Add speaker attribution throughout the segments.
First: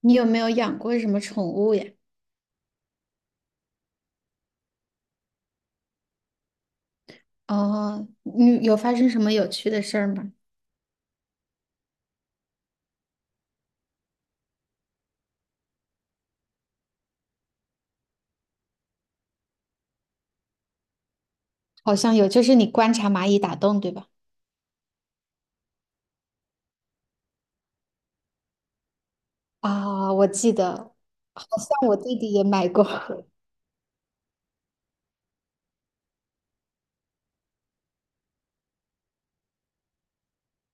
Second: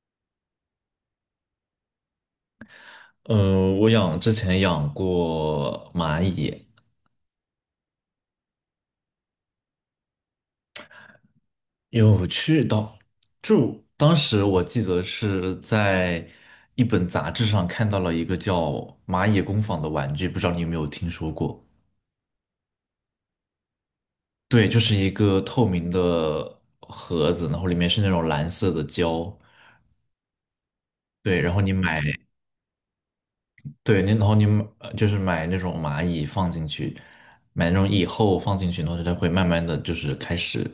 Speaker 1: 你有没有养过什么宠物呀？
Speaker 2: 我之前养过蚂蚁，
Speaker 1: 哦，你有发生什么有趣的事儿吗？
Speaker 2: 有去到，就当时我记得是在一本杂志上看到了一个叫蚂蚁工坊的玩具，不知道你有没有听说过？
Speaker 1: 好像有，就是你观察蚂蚁打洞，对吧？
Speaker 2: 对，就是一个透明的盒子，然后里面是那种蓝色的胶，
Speaker 1: 啊，我记得，
Speaker 2: 对，
Speaker 1: 好
Speaker 2: 然后你
Speaker 1: 像我
Speaker 2: 买。
Speaker 1: 弟弟也买过。
Speaker 2: 对，然后你就是买那种蚂蚁放进去，买那种蚁后放进去，然后它会慢慢的就是开始，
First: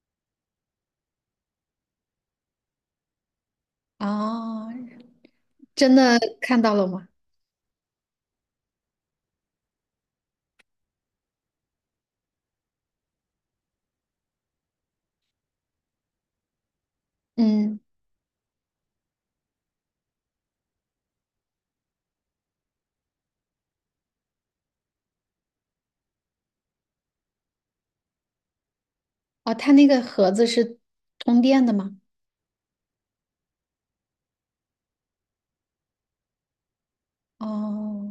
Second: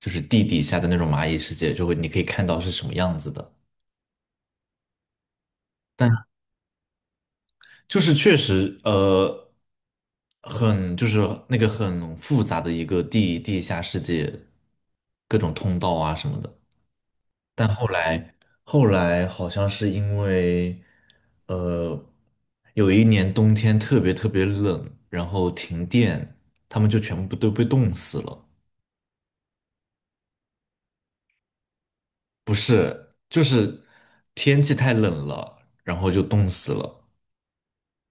Speaker 2: 就是地底下的那种蚂蚁世界，就会你可以看到是什么样子的。
Speaker 1: 哦，真的
Speaker 2: 但
Speaker 1: 看到了吗？
Speaker 2: 就是确实，就是那个很复杂的一个地下世界，各种通道啊什么的。但
Speaker 1: 嗯，
Speaker 2: 后来好像是因为，呃，有一年冬天特别特别冷，然后停电，他们就全部都被冻死了。
Speaker 1: 哦，他那个盒子是通电的吗？
Speaker 2: 不是，就是天气太冷了，然后就冻死了。
Speaker 1: 哦，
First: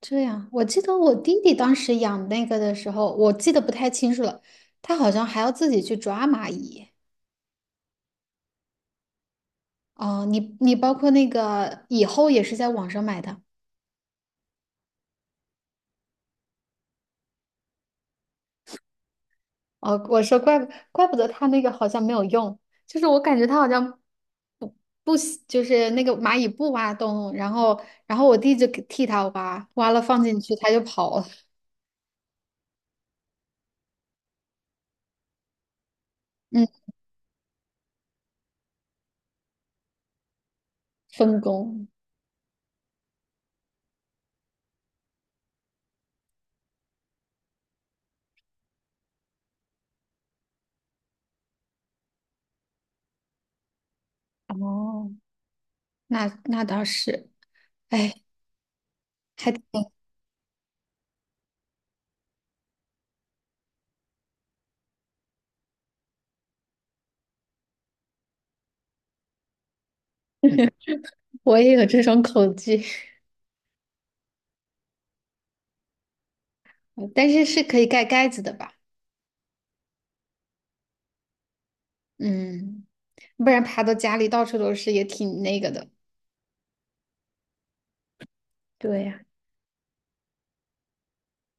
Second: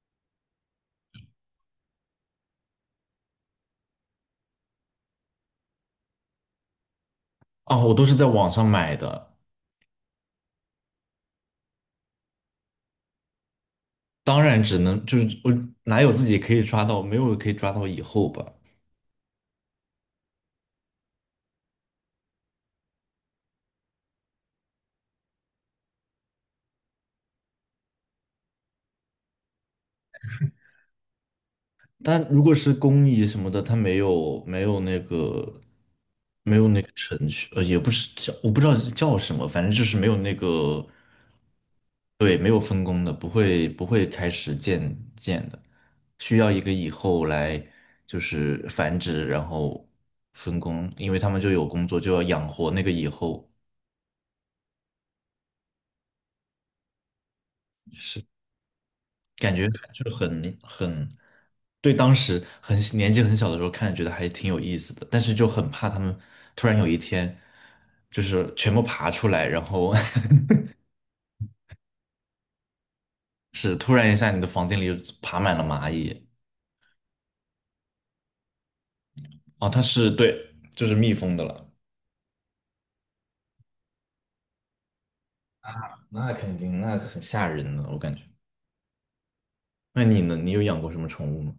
Speaker 1: 这样，我记得我弟弟当时养那个的时候，我记得不太清楚了，他好像还要自己去抓蚂蚁。
Speaker 2: 啊，我都是在网上买的，
Speaker 1: 哦，你包括那个以后也是在网上买的。
Speaker 2: 当然只能就是我哪有自己可以抓到，没有可以抓到以后吧。
Speaker 1: 哦，我说怪不得他那个好像没有用，就是我感觉他好像不不喜就是那个蚂蚁不挖洞，然后我弟就给替他挖，挖了放进去他就跑了，
Speaker 2: 但如果是工蚁什么的，它没有没有那个没
Speaker 1: 嗯，
Speaker 2: 有那个程序，也不是叫我不知道叫什么，反正就是没有那个。
Speaker 1: 分工。
Speaker 2: 对，没有分工的，不会开始建的，需要一个蚁后来就是繁殖，然后分工，因为他们就有工作，就要养活那个蚁后，
Speaker 1: 哦，那倒是，哎，还
Speaker 2: 感
Speaker 1: 挺，
Speaker 2: 觉就很。对，当时年纪很小的时候看，觉得还挺有意思的，但是就很怕他们突然有一天就是全部爬出来，然后
Speaker 1: 我也有这种恐惧，
Speaker 2: 是突然一下你的房间里就爬满了蚂蚁。
Speaker 1: 但是是可以盖盖子的吧？
Speaker 2: 哦，它是对，就是蜜蜂的了。
Speaker 1: 嗯，不然爬到家里到处都是也挺那个的。
Speaker 2: 那肯定，那很吓人呢，我感觉。
Speaker 1: 对呀。
Speaker 2: 那你呢？你有养过什么宠物吗？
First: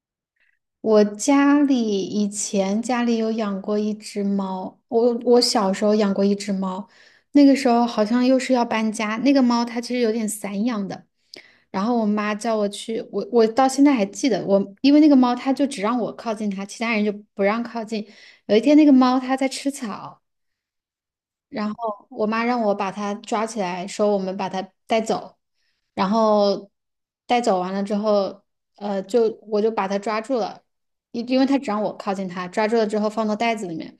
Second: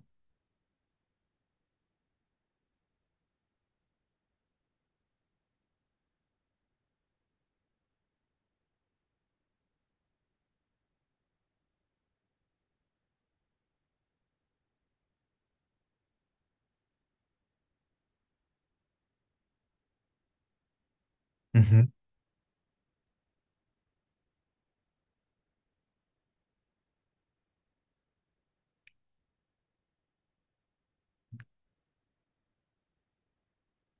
Speaker 1: 我家里以前家里有养过一只猫，我小时候养过一只猫，那个时候好像又是要搬家，那个猫它其实有点散养的，然后我妈叫我去，我到现在还记得，我因为那个猫它就只让我靠近它，其他人就不让靠近。有一天那个猫它在吃草。
Speaker 2: 嗯
Speaker 1: 然
Speaker 2: 哼，
Speaker 1: 后我妈让我把它抓起来，说我们把它带走，然后带走完了之后，就我就把它抓住了，因为它只让我靠近它，抓住了之后放到袋子里面，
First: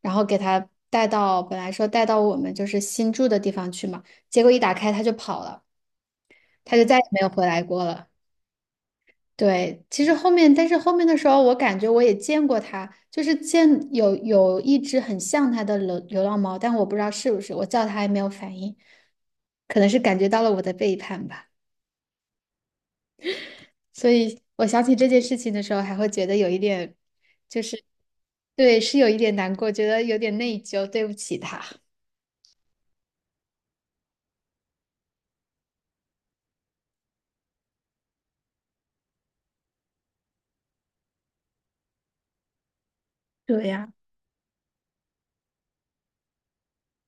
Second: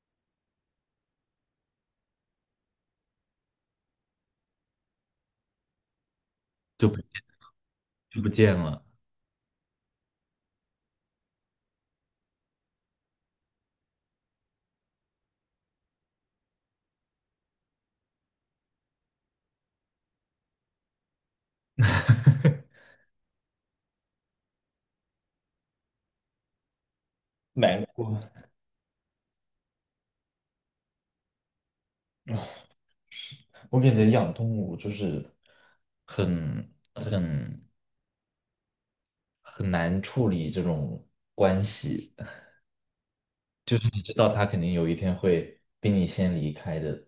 Speaker 1: 然后给它带到本来说带到我们就是新住的地方去嘛，结果一打开它就跑了，它就
Speaker 2: 就不
Speaker 1: 再也没有回来过了。
Speaker 2: 就不见了。
Speaker 1: 对，其实后面，但是后面的时候，我感觉我也见过它，就是见有一只很像它的流浪猫，但我不知道是不是，我叫它还没有反应，可能是感觉到了我的背叛吧。所以我想起这件事情的时候，还会觉得有一点，就
Speaker 2: 难
Speaker 1: 是
Speaker 2: 过，
Speaker 1: 对，是有一点难过，觉得有点内疚，对不起它。
Speaker 2: 我感觉养动物就是很很很难处理这种关系。
Speaker 1: 对呀、
Speaker 2: 知道他肯定有一天会比你先离开的，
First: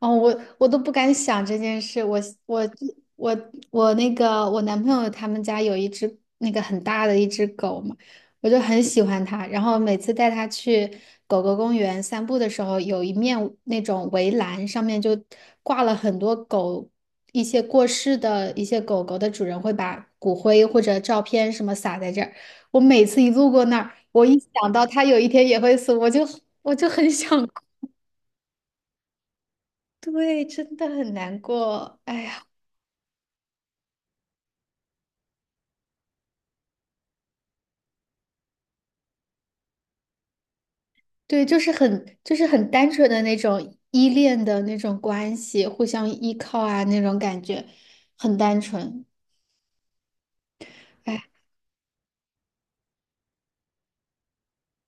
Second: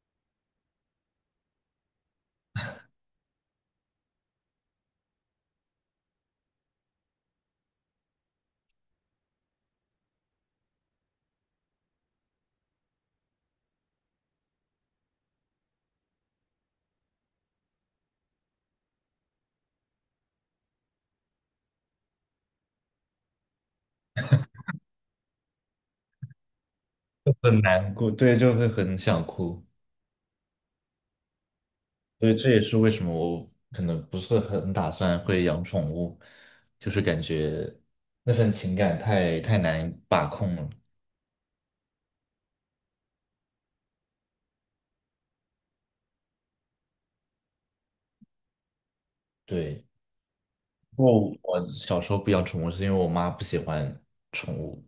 Speaker 1: 哦，我都不敢想这件事。我我那个我男朋友他们家有一只那个很大的一只狗嘛，我就很喜欢它。然后每次带它去狗狗公园散步的时候，有一面那种围栏上面就挂了很多狗，一些过世的一些狗狗的主人会把骨灰或者照片什么撒在这儿。我每次一路过那儿，我一想到它有一天也会死，我就很想
Speaker 2: 很难过，对，就会很想哭。
Speaker 1: 对，真的很难过。哎
Speaker 2: 所以
Speaker 1: 呀，
Speaker 2: 这也是为什么我可能不是很打算会养宠物，就是感觉那份情感太难把控了。
Speaker 1: 对，就是很单纯的那种依恋的那种关系，互相依靠啊，那种感觉很单纯。
Speaker 2: 对，不过
Speaker 1: 哎，
Speaker 2: 我小时候不养宠物是因为我妈不喜欢宠物。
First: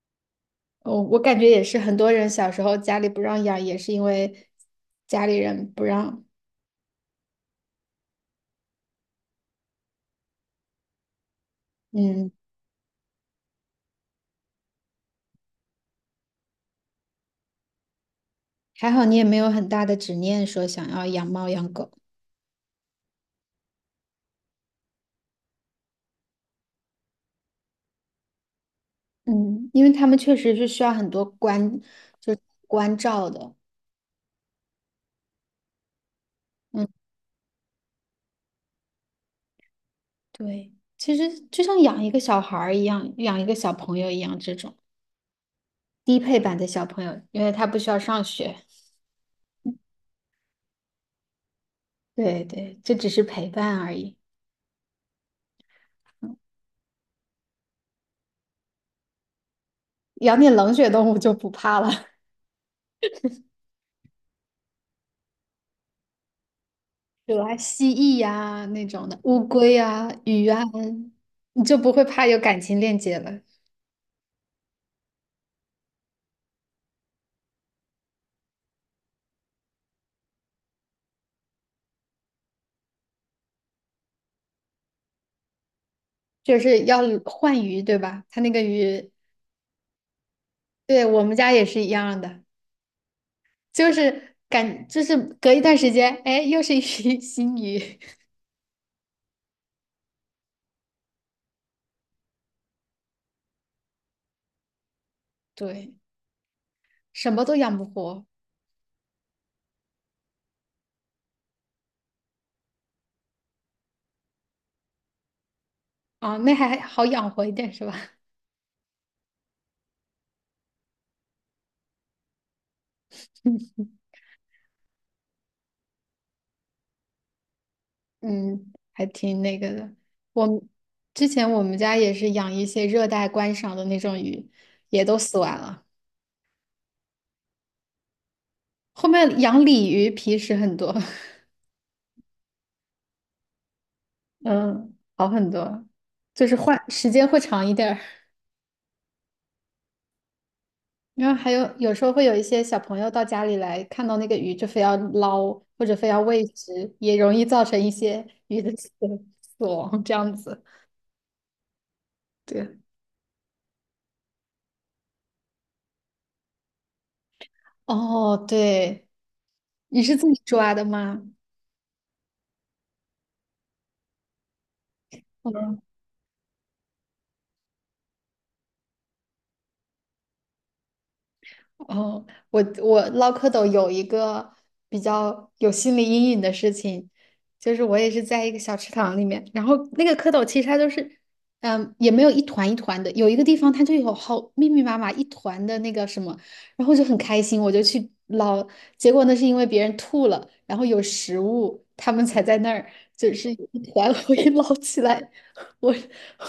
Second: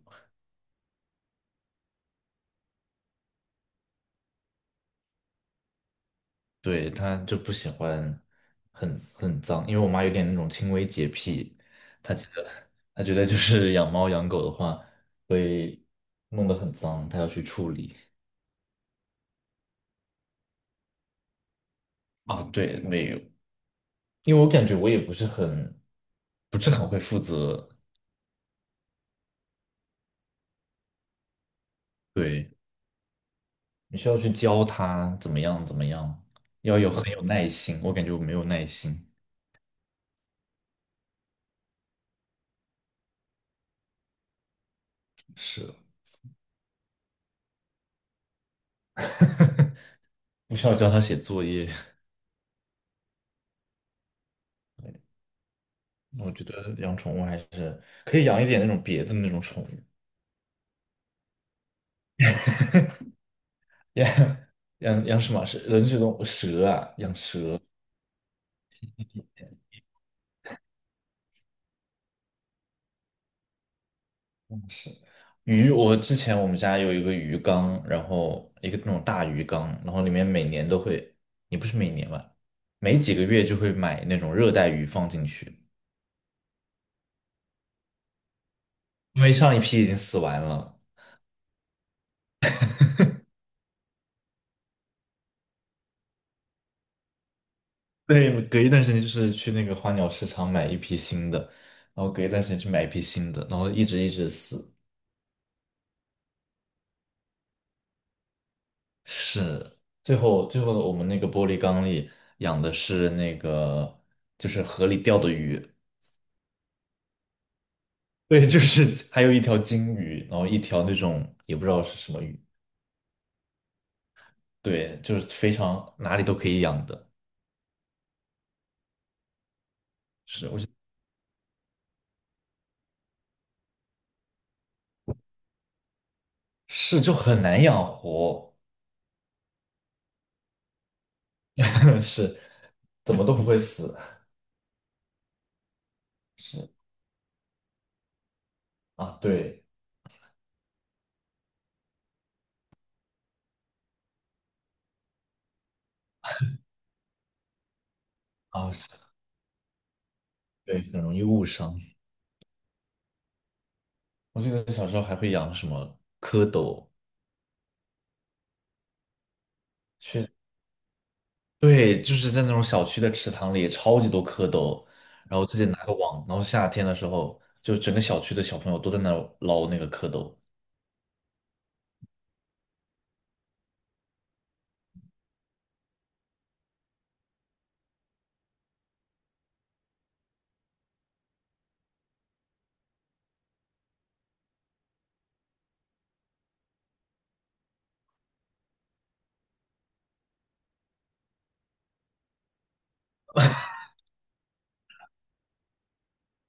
Speaker 1: 我感觉也是，很多人小时候家里不让养，也是因为家里人不让。
Speaker 2: 对，她就不喜欢很脏，因为我妈有点那种轻微洁癖，她觉
Speaker 1: 嗯，
Speaker 2: 得她觉得就是养猫养狗的话会弄得很脏，她要去处理。
Speaker 1: 还好你也没有很大的执念说想要养猫养狗。
Speaker 2: 啊，对，没有，因为我感觉我也不是很会负责，
Speaker 1: 嗯，因为他们确实是需要很多关，就是
Speaker 2: 对，
Speaker 1: 关照的。
Speaker 2: 你需要去教她怎么样怎么样，要
Speaker 1: 嗯。
Speaker 2: 有很有耐心，我感觉我没有耐心，
Speaker 1: 对，其实就像养一个小孩儿一样，养一个小朋友一样，这种
Speaker 2: 是。
Speaker 1: 低配版的小朋友，因为他不需要上学。
Speaker 2: 不需要教它写作业。
Speaker 1: 对对，这只是陪伴而已。
Speaker 2: 我觉得养宠物还是可以养一点那种别的那种宠物，
Speaker 1: 养点冷血动物就不怕了，
Speaker 2: 养养什么？是人是动物蛇啊，养
Speaker 1: 比如啊
Speaker 2: 蛇。
Speaker 1: 蜥蜴呀、那种的，乌龟呀、鱼啊，你就不会怕有感情链接了。
Speaker 2: 嗯，是鱼，我之前我们家有一个鱼缸，然后一个那种大鱼缸，然后里面每年都会，也不是每年吧，每几个月就会买那种热带鱼放进去，
Speaker 1: 就是要换鱼，对吧？它那个鱼，
Speaker 2: 因为上一批已经死完了。
Speaker 1: 对我们家也是一样的，就是感，就是隔一段时间，哎，又是一批 新鱼，
Speaker 2: 对，隔一段时间就是去那个花鸟市场买一批新的，然后隔一段时间去买一批新的，然后一直一直死。
Speaker 1: 对，什么都养不活。
Speaker 2: 是，最后我们那个玻璃缸里养的是那个，就是河里钓的鱼，
Speaker 1: 啊，那还好养活一点是吧？
Speaker 2: 对，就是还有一条金鱼，然后一条那种也不知道是什么鱼，对，就是非常哪里都可以养的，
Speaker 1: 嗯，还挺那个的。我们之前我们家也是养一些热带观赏的那种鱼，也都死完了。
Speaker 2: 是，就很难养活，
Speaker 1: 后面养鲤鱼皮实很多，
Speaker 2: 是，怎么都不会死，
Speaker 1: 嗯，好很多，就是
Speaker 2: 是
Speaker 1: 换时间会长一点儿。
Speaker 2: 啊，对
Speaker 1: 然后还有时候会有一些小朋友到家里来，看到那个鱼就非要捞，或者非要喂食，也容易造成一些鱼的
Speaker 2: 啊，是，
Speaker 1: 死亡这样子。
Speaker 2: 对，很容易误伤。
Speaker 1: 对，
Speaker 2: 我记得小时候还会养什么蝌蚪，
Speaker 1: 哦，对，你是自
Speaker 2: 去。
Speaker 1: 己抓的吗？
Speaker 2: 对，就是在那种小区的池塘里，超级多蝌蚪，然后自己拿个网，然后夏天的时候，就整个小区的小朋友都在那儿捞那个蝌蚪。
Speaker 1: 哦，我捞蝌蚪有一个比较有心理阴影的事情，就是我也是在一个小池塘里面，然后那个蝌蚪其实它就是，嗯，也没有一团一团的，有一个地方它就有好密密麻麻一团的那个什么，然后就很开心，我就去捞，结果那是因为别人吐了，然后有食物，它们才在那儿，就是一团 我一捞起来，我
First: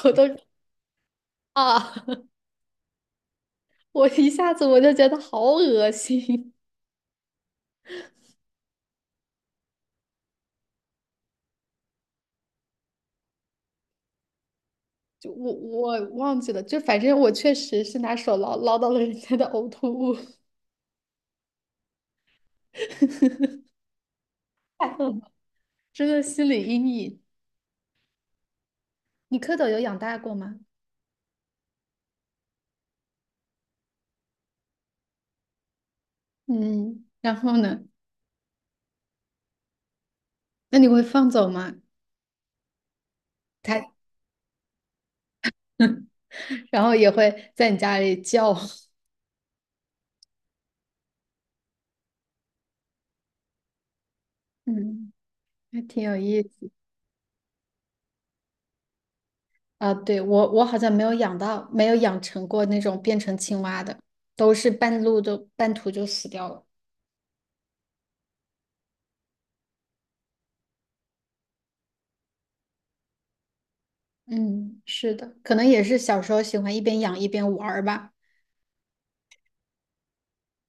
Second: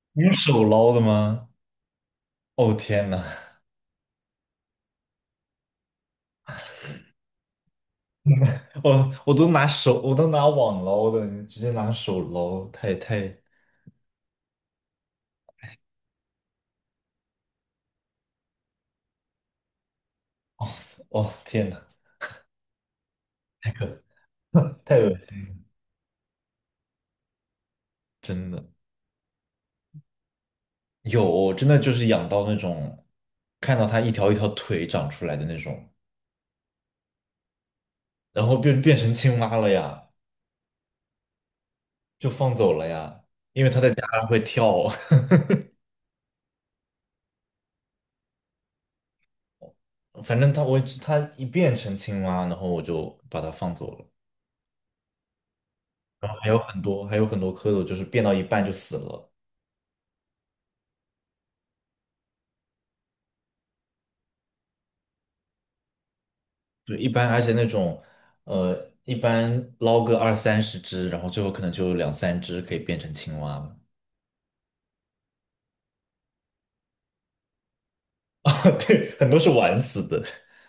Speaker 1: 我
Speaker 2: 你
Speaker 1: 都
Speaker 2: 用手捞的吗？
Speaker 1: 啊，
Speaker 2: 哦天呐，
Speaker 1: 我一下子我就觉得好恶心。
Speaker 2: 我都拿手，我都拿网捞的，你直接拿手捞，太，
Speaker 1: 就我忘记了，就反正我确实是拿手捞到了人家的呕吐物，
Speaker 2: 哦天呐，太可，
Speaker 1: 太
Speaker 2: 太
Speaker 1: 恶
Speaker 2: 恶
Speaker 1: 了
Speaker 2: 心了，
Speaker 1: 真的心理阴影。
Speaker 2: 真的
Speaker 1: 你蝌蚪有养大过吗？
Speaker 2: 有，真的就是养到那种，看到它一条一条腿长出来的那种，
Speaker 1: 嗯，然后呢？
Speaker 2: 然后变成青蛙了呀，
Speaker 1: 那你会放走吗？
Speaker 2: 就放走了呀，
Speaker 1: 它
Speaker 2: 它还会跳。
Speaker 1: 然后也会在你家里叫，
Speaker 2: 反正它一变成青蛙，然后我就把它放走了。
Speaker 1: 嗯 还挺有
Speaker 2: 然后
Speaker 1: 意
Speaker 2: 还有
Speaker 1: 思
Speaker 2: 很多还有很多蝌蚪，就是变到一半就死了。
Speaker 1: 啊。对，我好像没有养到，没有养成过那种变成青蛙的，都是半路都半途就死掉了。
Speaker 2: 就一般，而且那种呃，一般捞个二三十只，然后最后可能就有两三只可以变成青蛙了。
Speaker 1: 嗯，是的，可能也是小时候喜欢一边养一边玩儿吧。
Speaker 2: 啊，对，很多是玩死的，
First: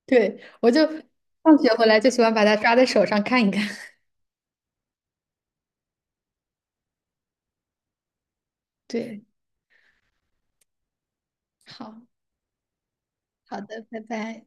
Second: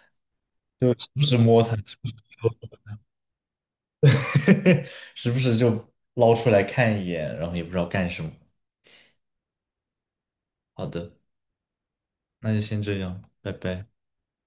Speaker 1: 对，我就
Speaker 2: 就时不时
Speaker 1: 放
Speaker 2: 摸
Speaker 1: 学
Speaker 2: 它，
Speaker 1: 回来就喜欢把它抓在手上看一看。
Speaker 2: 时不时就捞出来看一眼，然后也不知道干什么。
Speaker 1: 对，
Speaker 2: 好的，
Speaker 1: 好，
Speaker 2: 那就先这样，拜
Speaker 1: 好的，
Speaker 2: 拜。
Speaker 1: 拜拜。